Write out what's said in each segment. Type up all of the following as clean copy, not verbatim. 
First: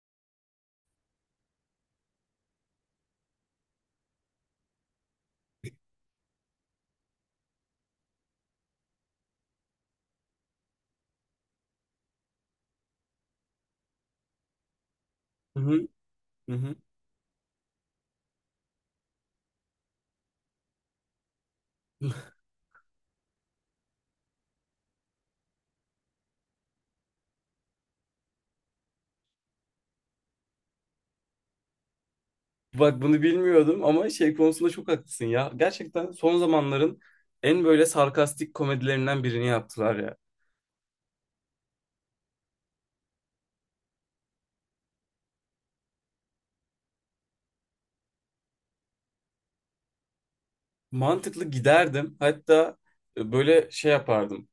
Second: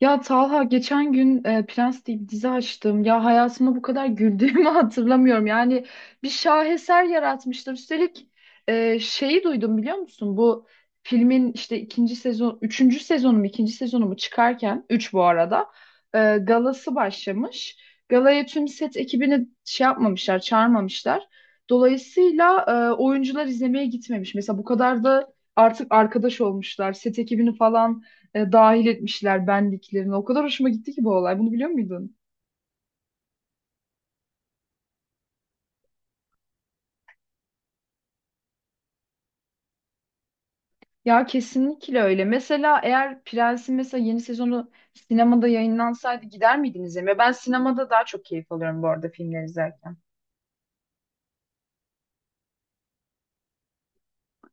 Ya Talha geçen gün Prens diye bir dizi açtım. Ya hayatımda bu kadar güldüğümü hatırlamıyorum. Yani bir şaheser yaratmışlar. Üstelik şeyi duydum biliyor musun? Bu filmin işte ikinci sezon, üçüncü sezonu mu, ikinci sezonu mu çıkarken, üç bu Hı arada, hı, hı hı. galası başlamış. Galaya tüm set ekibini şey yapmamışlar, çağırmamışlar. Dolayısıyla oyuncular izlemeye gitmemiş. Mesela bu kadar da artık arkadaş olmuşlar. Set ekibini falan dahil etmişler benliklerini. O kadar hoşuma gitti ki bu olay. Bunu biliyor muydun? Bak bunu bilmiyordum ama şey konusunda çok haklısın ya. Gerçekten son zamanların en böyle sarkastik komedilerinden birini yaptılar ya. Ya kesinlikle öyle. Mesela eğer Prens'in mesela yeni sezonu sinemada yayınlansaydı gider miydiniz izlemeye? Ben sinemada daha çok keyif alıyorum bu arada filmler izlerken. Mantıklı, giderdim. Hatta böyle şey yapardım.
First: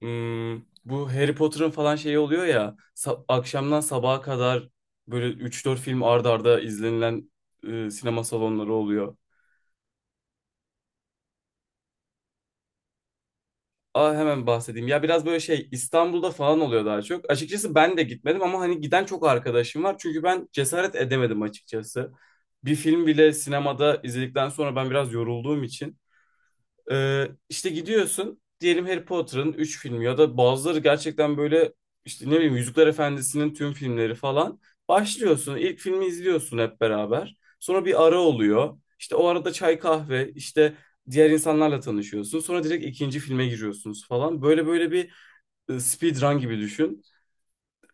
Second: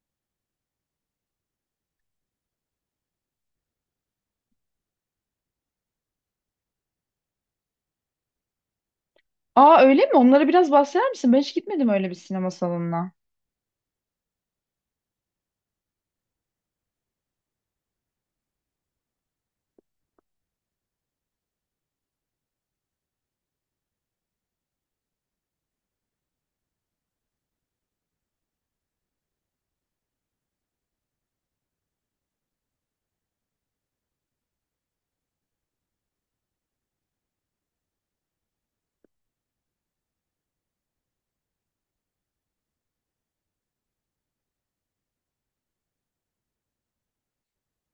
Hmm, bu Harry Potter'ın falan şeyi oluyor ya. Akşamdan sabaha kadar böyle üç dört film arda arda izlenilen sinema salonları oluyor. Aa, öyle mi? Onlara biraz bahseder misin? Ben hiç gitmedim öyle bir sinema salonuna. Aa, hemen bahsedeyim. Ya biraz böyle şey İstanbul'da falan oluyor daha çok. Açıkçası ben de gitmedim ama hani giden çok arkadaşım var. Çünkü ben cesaret edemedim açıkçası. Bir film bile sinemada izledikten sonra ben biraz yorulduğum için. İşte gidiyorsun diyelim, Harry Potter'ın 3 filmi ya da bazıları gerçekten böyle işte ne bileyim Yüzükler Efendisi'nin tüm filmleri falan. Başlıyorsun, ilk filmi izliyorsun hep beraber. Sonra bir ara oluyor. İşte o arada çay kahve işte diğer insanlarla tanışıyorsun. Sonra direkt ikinci filme giriyorsunuz falan. Böyle böyle bir speedrun gibi düşün.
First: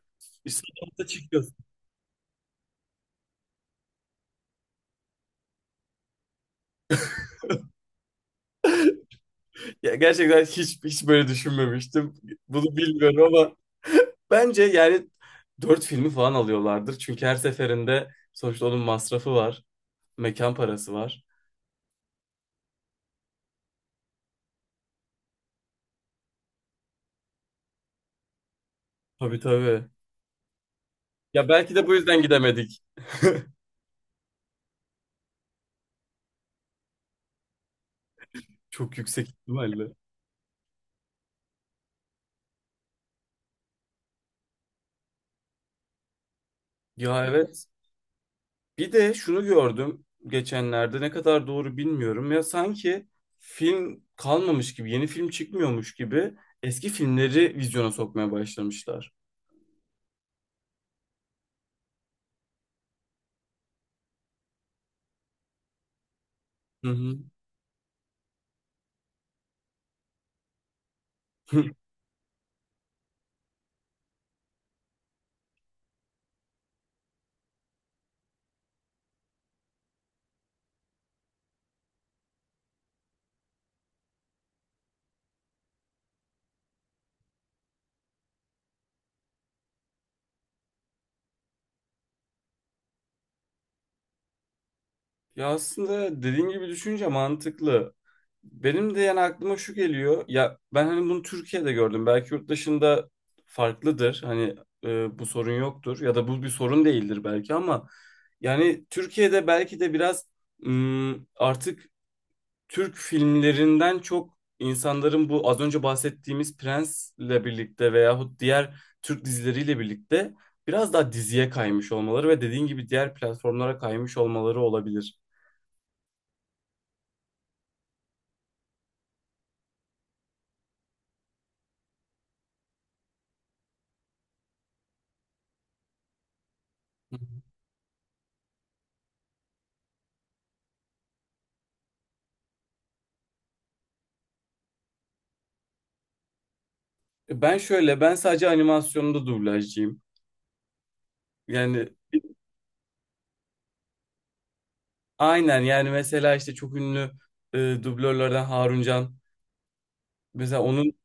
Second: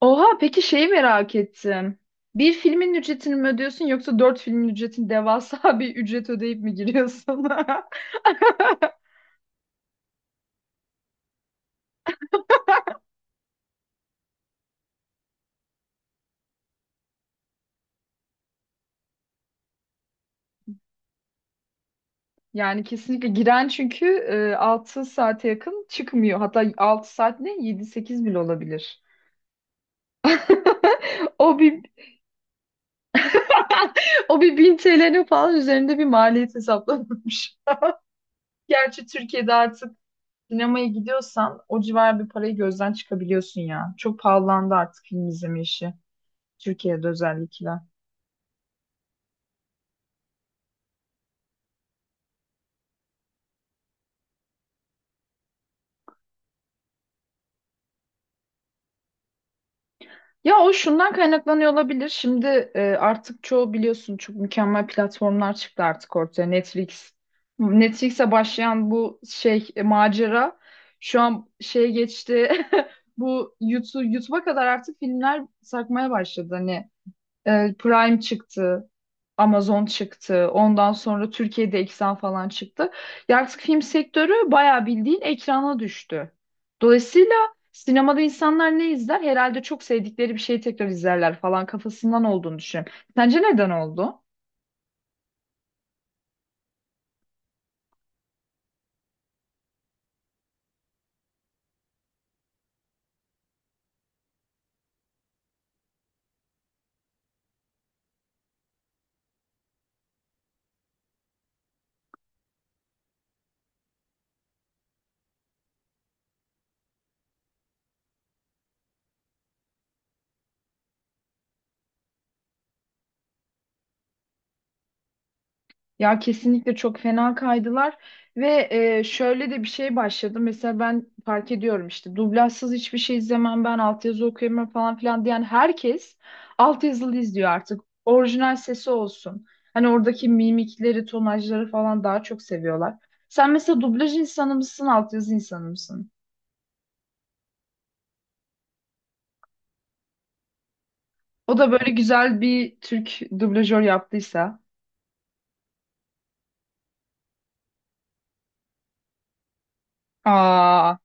Oha, peki İşte, şeyi merak ettim. Bir filmin ücretini mi ödüyorsun yoksa dört filmin ücretini devasa bir ücret ödeyip mi giriyorsun? ya gerçekten hiç böyle düşünmemiştim. Bunu bilmiyorum ama bence yani dört filmi falan alıyorlardır. Çünkü her seferinde sonuçta onun masrafı var. Mekan parası var. Yani kesinlikle giren, çünkü 6 saate yakın çıkmıyor. Hatta 6 saat ne? Yedi sekiz bile olabilir. Tabii, tabii. Ya O belki bir de bu yüzden gidemedik. o bir 1000 TL'nin falan üzerinde bir maliyet hesaplanmış. Çok Gerçi yüksek Türkiye'de artık ihtimalle. sinemaya gidiyorsan o civar bir parayı gözden çıkabiliyorsun ya. Çok pahalandı artık film izleme işi. Türkiye'de Ya evet. özellikle. Bir de şunu gördüm geçenlerde, ne kadar doğru bilmiyorum. Ya sanki film kalmamış gibi, yeni film çıkmıyormuş gibi eski filmleri vizyona sokmaya başlamışlar. Ya o şundan kaynaklanıyor olabilir. Şimdi artık çoğu biliyorsun çok mükemmel platformlar çıktı artık ortaya. Hı Netflix. hı. Netflix'e başlayan bu şey macera şu an şeye geçti. Bu YouTube'a kadar artık filmler sarkmaya başladı. Hani Prime çıktı. Amazon çıktı. Ondan sonra Türkiye'de Eksen falan çıktı. Ya artık film sektörü bayağı bildiğin ekrana düştü. Dolayısıyla sinemada insanlar ne izler? Herhalde çok sevdikleri bir şeyi tekrar izlerler falan kafasından olduğunu düşünüyorum. Sence neden oldu? Ya aslında dediğin gibi, düşünce mantıklı. Benim de yani aklıma şu geliyor. Ya ben hani bunu Türkiye'de gördüm. Belki yurt dışında farklıdır. Hani bu sorun yoktur ya da bu bir sorun değildir belki ama yani Türkiye'de belki de biraz artık Türk filmlerinden çok insanların bu az önce bahsettiğimiz Prens'le birlikte veyahut diğer Türk dizileriyle birlikte biraz daha diziye kaymış olmaları ve dediğin gibi diğer platformlara kaymış olmaları olabilir. Ya kesinlikle çok fena kaydılar ve şöyle de bir şey başladı. Mesela ben fark ediyorum, işte dublajsız hiçbir şey izlemem, ben altyazı okuyamam falan filan diyen herkes altyazılı izliyor artık. Orijinal sesi olsun. Hani oradaki mimikleri, tonajları falan daha çok seviyorlar. Sen mesela dublaj insanı mısın, altyazı insanı mısın? Ben şöyle, ben sadece animasyonda dublajcıyım. O da Yani böyle güzel bir Türk dublajör yaptıysa. aynen, yani mesela işte çok ünlü dublörlerden Harun Can. Mesela onun Aa.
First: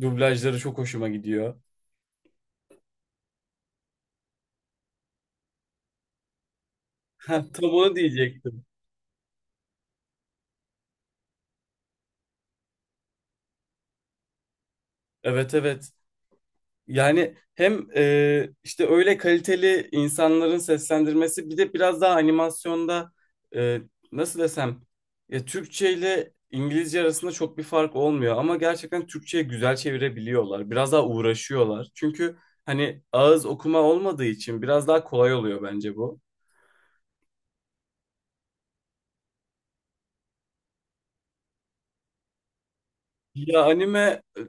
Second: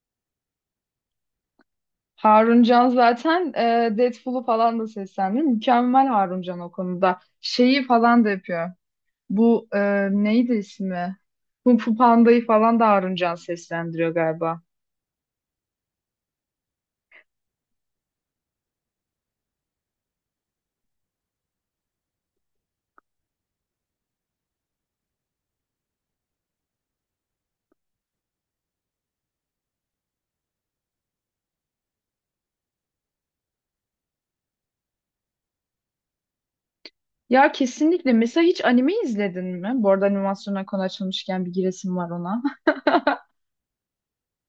dublajları çok hoşuma gidiyor. Harun Can zaten Deadpool'u falan da seslendiriyor. Mükemmel Harun Can o konuda. Ha, tam Şeyi onu falan da diyecektim. yapıyor. Bu neydi ismi? Kung Fu Panda'yı falan da Harun Can seslendiriyor galiba. Evet, evet. Yani hem işte öyle kaliteli insanların seslendirmesi, bir de biraz daha animasyonda e, nasıl desem, ya Türkçe ile İngilizce arasında çok bir fark olmuyor ama gerçekten Türkçe'ye güzel çevirebiliyorlar. Biraz daha uğraşıyorlar. Çünkü hani ağız okuma olmadığı için biraz daha kolay oluyor bence bu. Ya kesinlikle. Mesela hiç anime izledin mi? Bu arada animasyona konu açılmışken bir giresim var ona. Ya anime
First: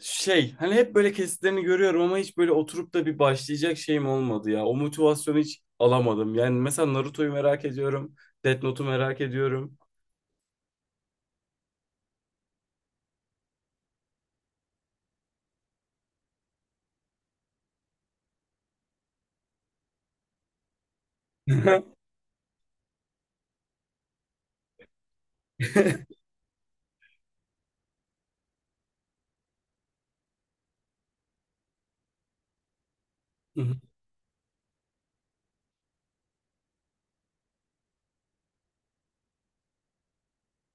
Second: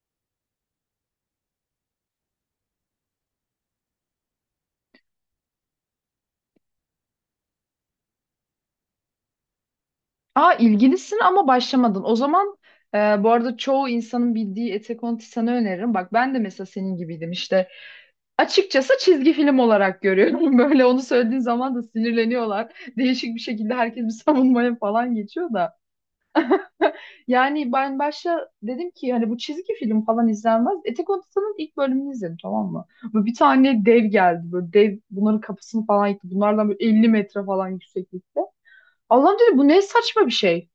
şey, hani hep böyle kesitlerini görüyorum ama hiç böyle oturup da bir başlayacak şeyim olmadı ya. O motivasyonu hiç alamadım. Yani mesela Naruto'yu merak ediyorum. Death Note'u merak ediyorum. Aa, ilgilisin ama başlamadın. O zaman e, bu arada çoğu insanın bildiği Attack on Titan'ı öneririm. Bak ben de mesela senin gibiydim. İşte açıkçası çizgi film olarak görüyorum. Böyle onu söylediğin zaman da sinirleniyorlar. Değişik bir şekilde herkes bir savunmaya falan geçiyor da. Yani ben başta dedim ki hani bu çizgi film falan izlenmez. Etek Odası'nın ilk bölümünü izledim, tamam mı? Böyle bir tane dev geldi. Böyle dev bunların kapısını falan yıktı. Bunlardan böyle 50 metre falan yükseklikte. Allah'ım, dedim, bu ne saçma bir şey.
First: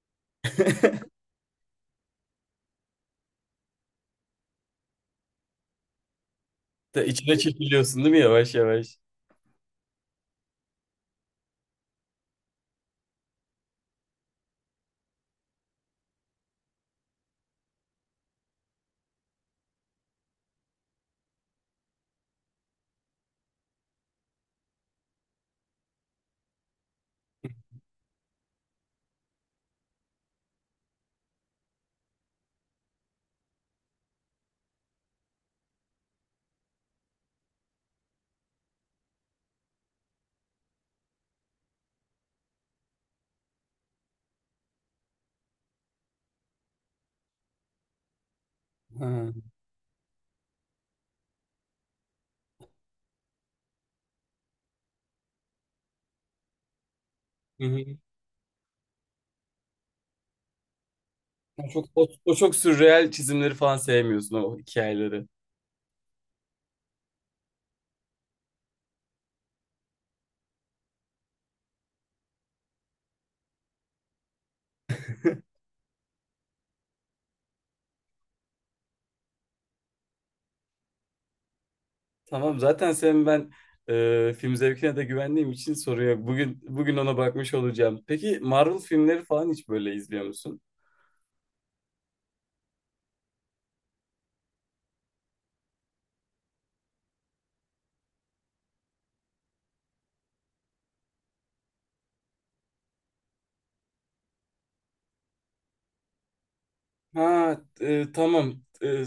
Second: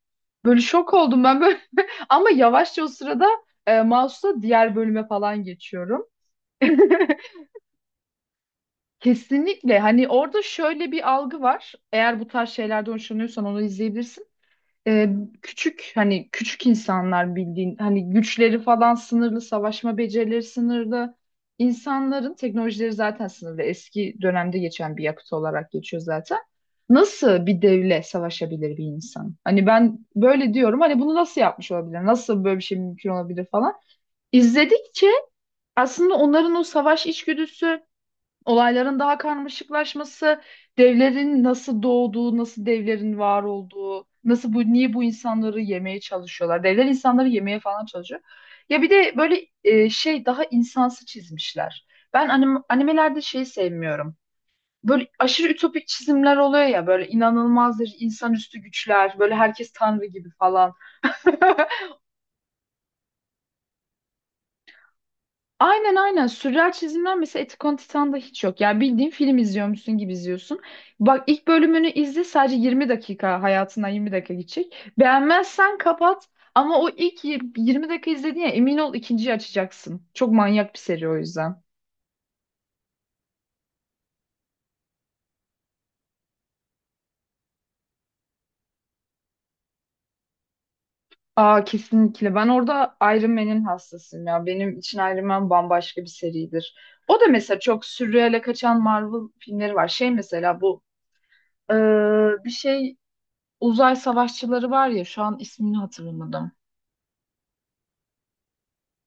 Böyle şok oldum ben böyle. Ama yavaşça o sırada mouse'la diğer bölüme falan geçiyorum. De içine çekiliyorsun değil mi yavaş yavaş? Kesinlikle. Hani orada şöyle bir algı var. Eğer bu tarz şeylerden hoşlanıyorsan onu izleyebilirsin. Ee, Küçük, hani küçük insanlar, bildiğin hani güçleri falan sınırlı, savaşma becerileri sınırlı. İnsanların teknolojileri zaten sınırlı. Eski dönemde geçen bir yapıt olarak geçiyor zaten. Nasıl bir devle savaşabilir bir insan? Hani ben böyle diyorum. Hani bunu nasıl yapmış olabilir? Nasıl böyle bir şey mümkün olabilir falan. İzledikçe aslında onların o savaş içgüdüsü, olayların daha karmaşıklaşması, devlerin nasıl doğduğu, nasıl devlerin var olduğu, nasıl bu, niye bu insanları yemeye çalışıyorlar. Devler insanları yemeye falan çalışıyor. Ya bir de Ha. böyle şey, daha insansı çizmişler. Ben animelerde şeyi sevmiyorum. Böyle aşırı ütopik çizimler oluyor ya, böyle Hı inanılmazdır, hı. insanüstü güçler, böyle herkes tanrı gibi falan. O çok, o çok sürreel çizimleri falan sevmiyorsun, o hikayeleri. Aynen, aynen. Sürreal çizimler mesela Attack on Titan'da hiç yok. Yani bildiğin film izliyormuşsun gibi izliyorsun. Bak ilk bölümünü izle, sadece 20 dakika, hayatından 20 dakika geçecek. Beğenmezsen kapat, ama o ilk 20 dakika izledin ya, emin ol ikinciyi açacaksın. Çok manyak bir seri o yüzden. Tamam, zaten senin ben film zevkine de güvendiğim için soruyor. Bugün ona bakmış olacağım. Peki Marvel filmleri falan hiç böyle izliyor musun? Aa, kesinlikle. Ben orada Iron Man'in hastasıyım ya. Benim için Iron Man bambaşka bir seridir. O da mesela çok sürreale kaçan Marvel filmleri var. Şey mesela bu ee, bir şey, uzay savaşçıları var ya, şu an ismini hatırlamadım. Ha, tamam.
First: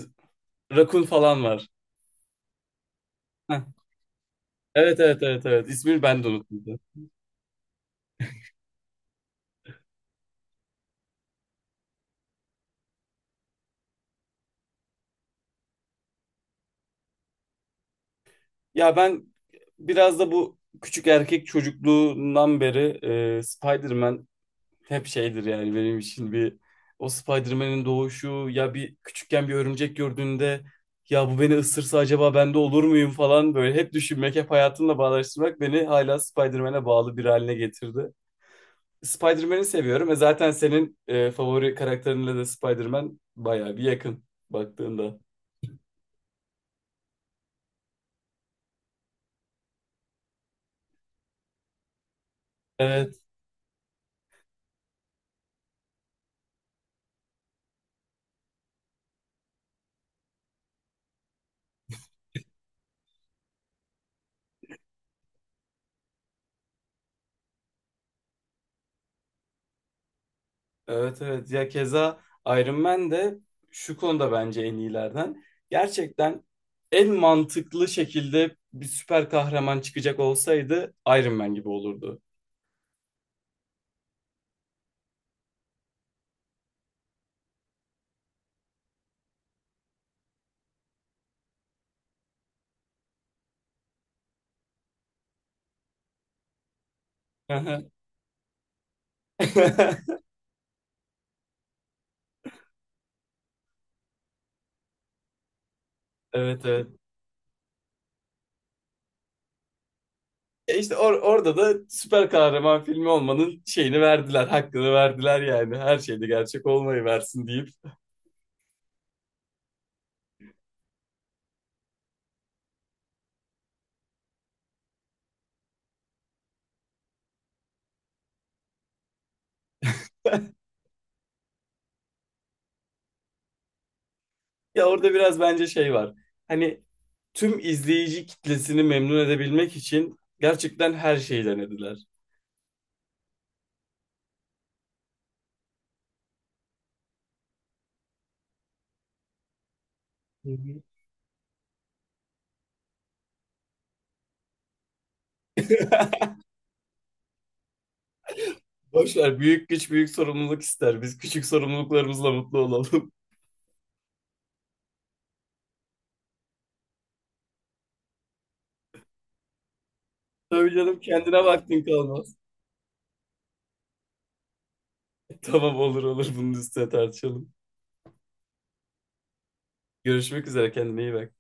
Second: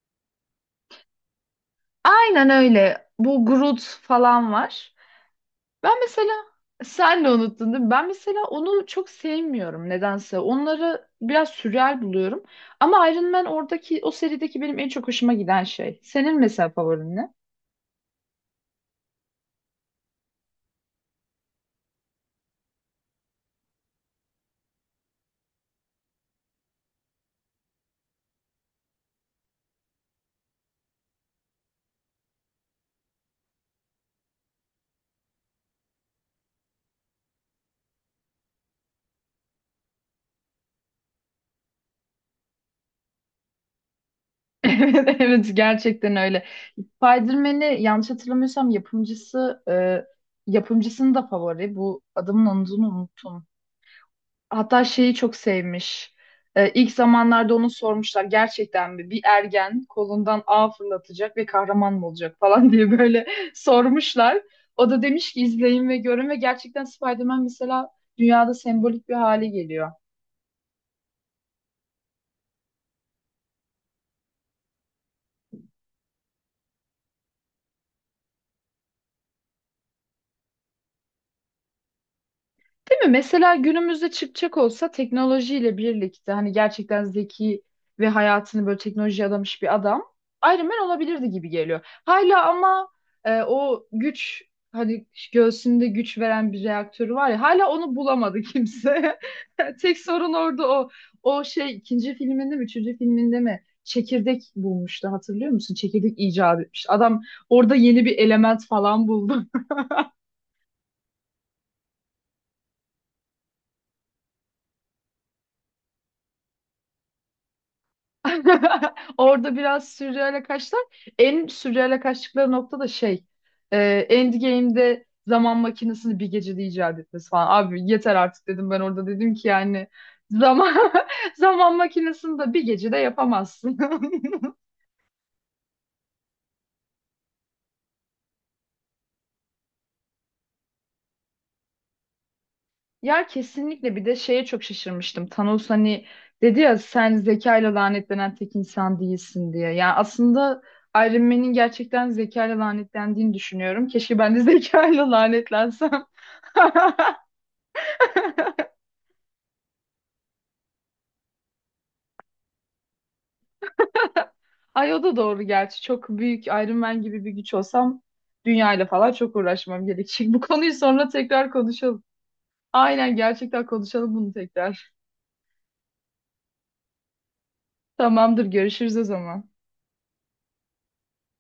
Rakun falan var. Aynen öyle. Bu Heh. Groot falan var. Evet, evet, evet, evet. Ben İsmini ben de mesela unuttum. sen de unuttun değil mi? Ben mesela onu çok sevmiyorum nedense. Onları biraz sürreal buluyorum. Ama Iron Man, oradaki o serideki benim en çok hoşuma giden şey. Senin mesela favorin ne? Ya ben biraz da bu küçük erkek çocukluğundan beri Spider-Man hep şeydir yani benim için bir, o Spider-Man'in doğuşu, ya bir küçükken bir örümcek gördüğünde ya bu beni ısırsa acaba ben de olur muyum falan böyle hep düşünmek, hep hayatımla bağdaştırmak beni hala Spider-Man'e bağlı bir haline getirdi. Spider-Man'i seviyorum. E zaten senin favori karakterinle de Spider-Man bayağı bir yakın Evet, baktığında. evet, gerçekten öyle. Spider-Man'i yanlış hatırlamıyorsam yapımcısının da favori. Bu adamın adını Evet, unuttum. Hatta şeyi çok sevmiş. İlk zamanlarda onu sormuşlar, gerçekten mi bir ergen kolundan ağ fırlatacak ve kahraman mı olacak falan diye böyle sormuşlar. O da demiş ki izleyin ve görün, ve gerçekten Spider-Man mesela dünyada sembolik bir hale geliyor. evet, evet. Ya keza Iron Man de şu konuda bence en iyilerden. Gerçekten en mantıklı şekilde bir süper kahraman çıkacak olsaydı Iron Man gibi olurdu. Değil mi? Mesela günümüzde çıkacak olsa, teknolojiyle birlikte, hani gerçekten zeki ve hayatını böyle teknolojiye adamış bir adam Iron Man olabilirdi gibi geliyor. Hala ama o güç, hani göğsünde güç veren bir reaktörü var ya, hala onu bulamadı kimse. Tek sorun orada o. O şey ikinci filminde mi üçüncü filminde mi çekirdek bulmuştu, hatırlıyor musun? Çekirdek icat Evet, etmiş. evet. Adam orada yeni bir element falan buldu. E işte orada da süper kahraman filmi olmanın şeyini verdiler, hakkını verdiler yani. Her şeyde gerçek olmayı versin deyip. Orada biraz sürreale kaçtılar. En sürreale kaçtıkları nokta da şey. E, Endgame'de zaman makinesini bir gecede icat etmesi falan. Abi yeter artık, dedim ben orada, dedim ki yani zaman zaman makinesini de bir gecede yapamazsın. Ya orada biraz bence şey var. Hani tüm izleyici kitlesini memnun edebilmek için gerçekten her şeyi denediler. Ya kesinlikle, bir de şeye çok şaşırmıştım. Thanos hani dedi ya, sen zekayla lanetlenen tek insan değilsin diye. Yani Hı aslında hı. Iron Man'in gerçekten zekayla lanetlendiğini düşünüyorum. Keşke ben de zekayla lanetlensem. Boş ver, büyük güç büyük sorumluluk ister. Biz küçük sorumluluklarımızla mutlu olalım. Ay, o da doğru gerçi. Çok büyük Iron Man gibi bir güç olsam dünyayla falan çok uğraşmam gerekecek. Bu konuyu Tabii canım, sonra kendine tekrar vaktin konuşalım. kalmaz. Aynen, gerçekten konuşalım bunu tekrar. Tamam, olur olur, bunun üstüne tartışalım. Tamamdır, görüşürüz o zaman. Görüşmek üzere, kendine iyi bak.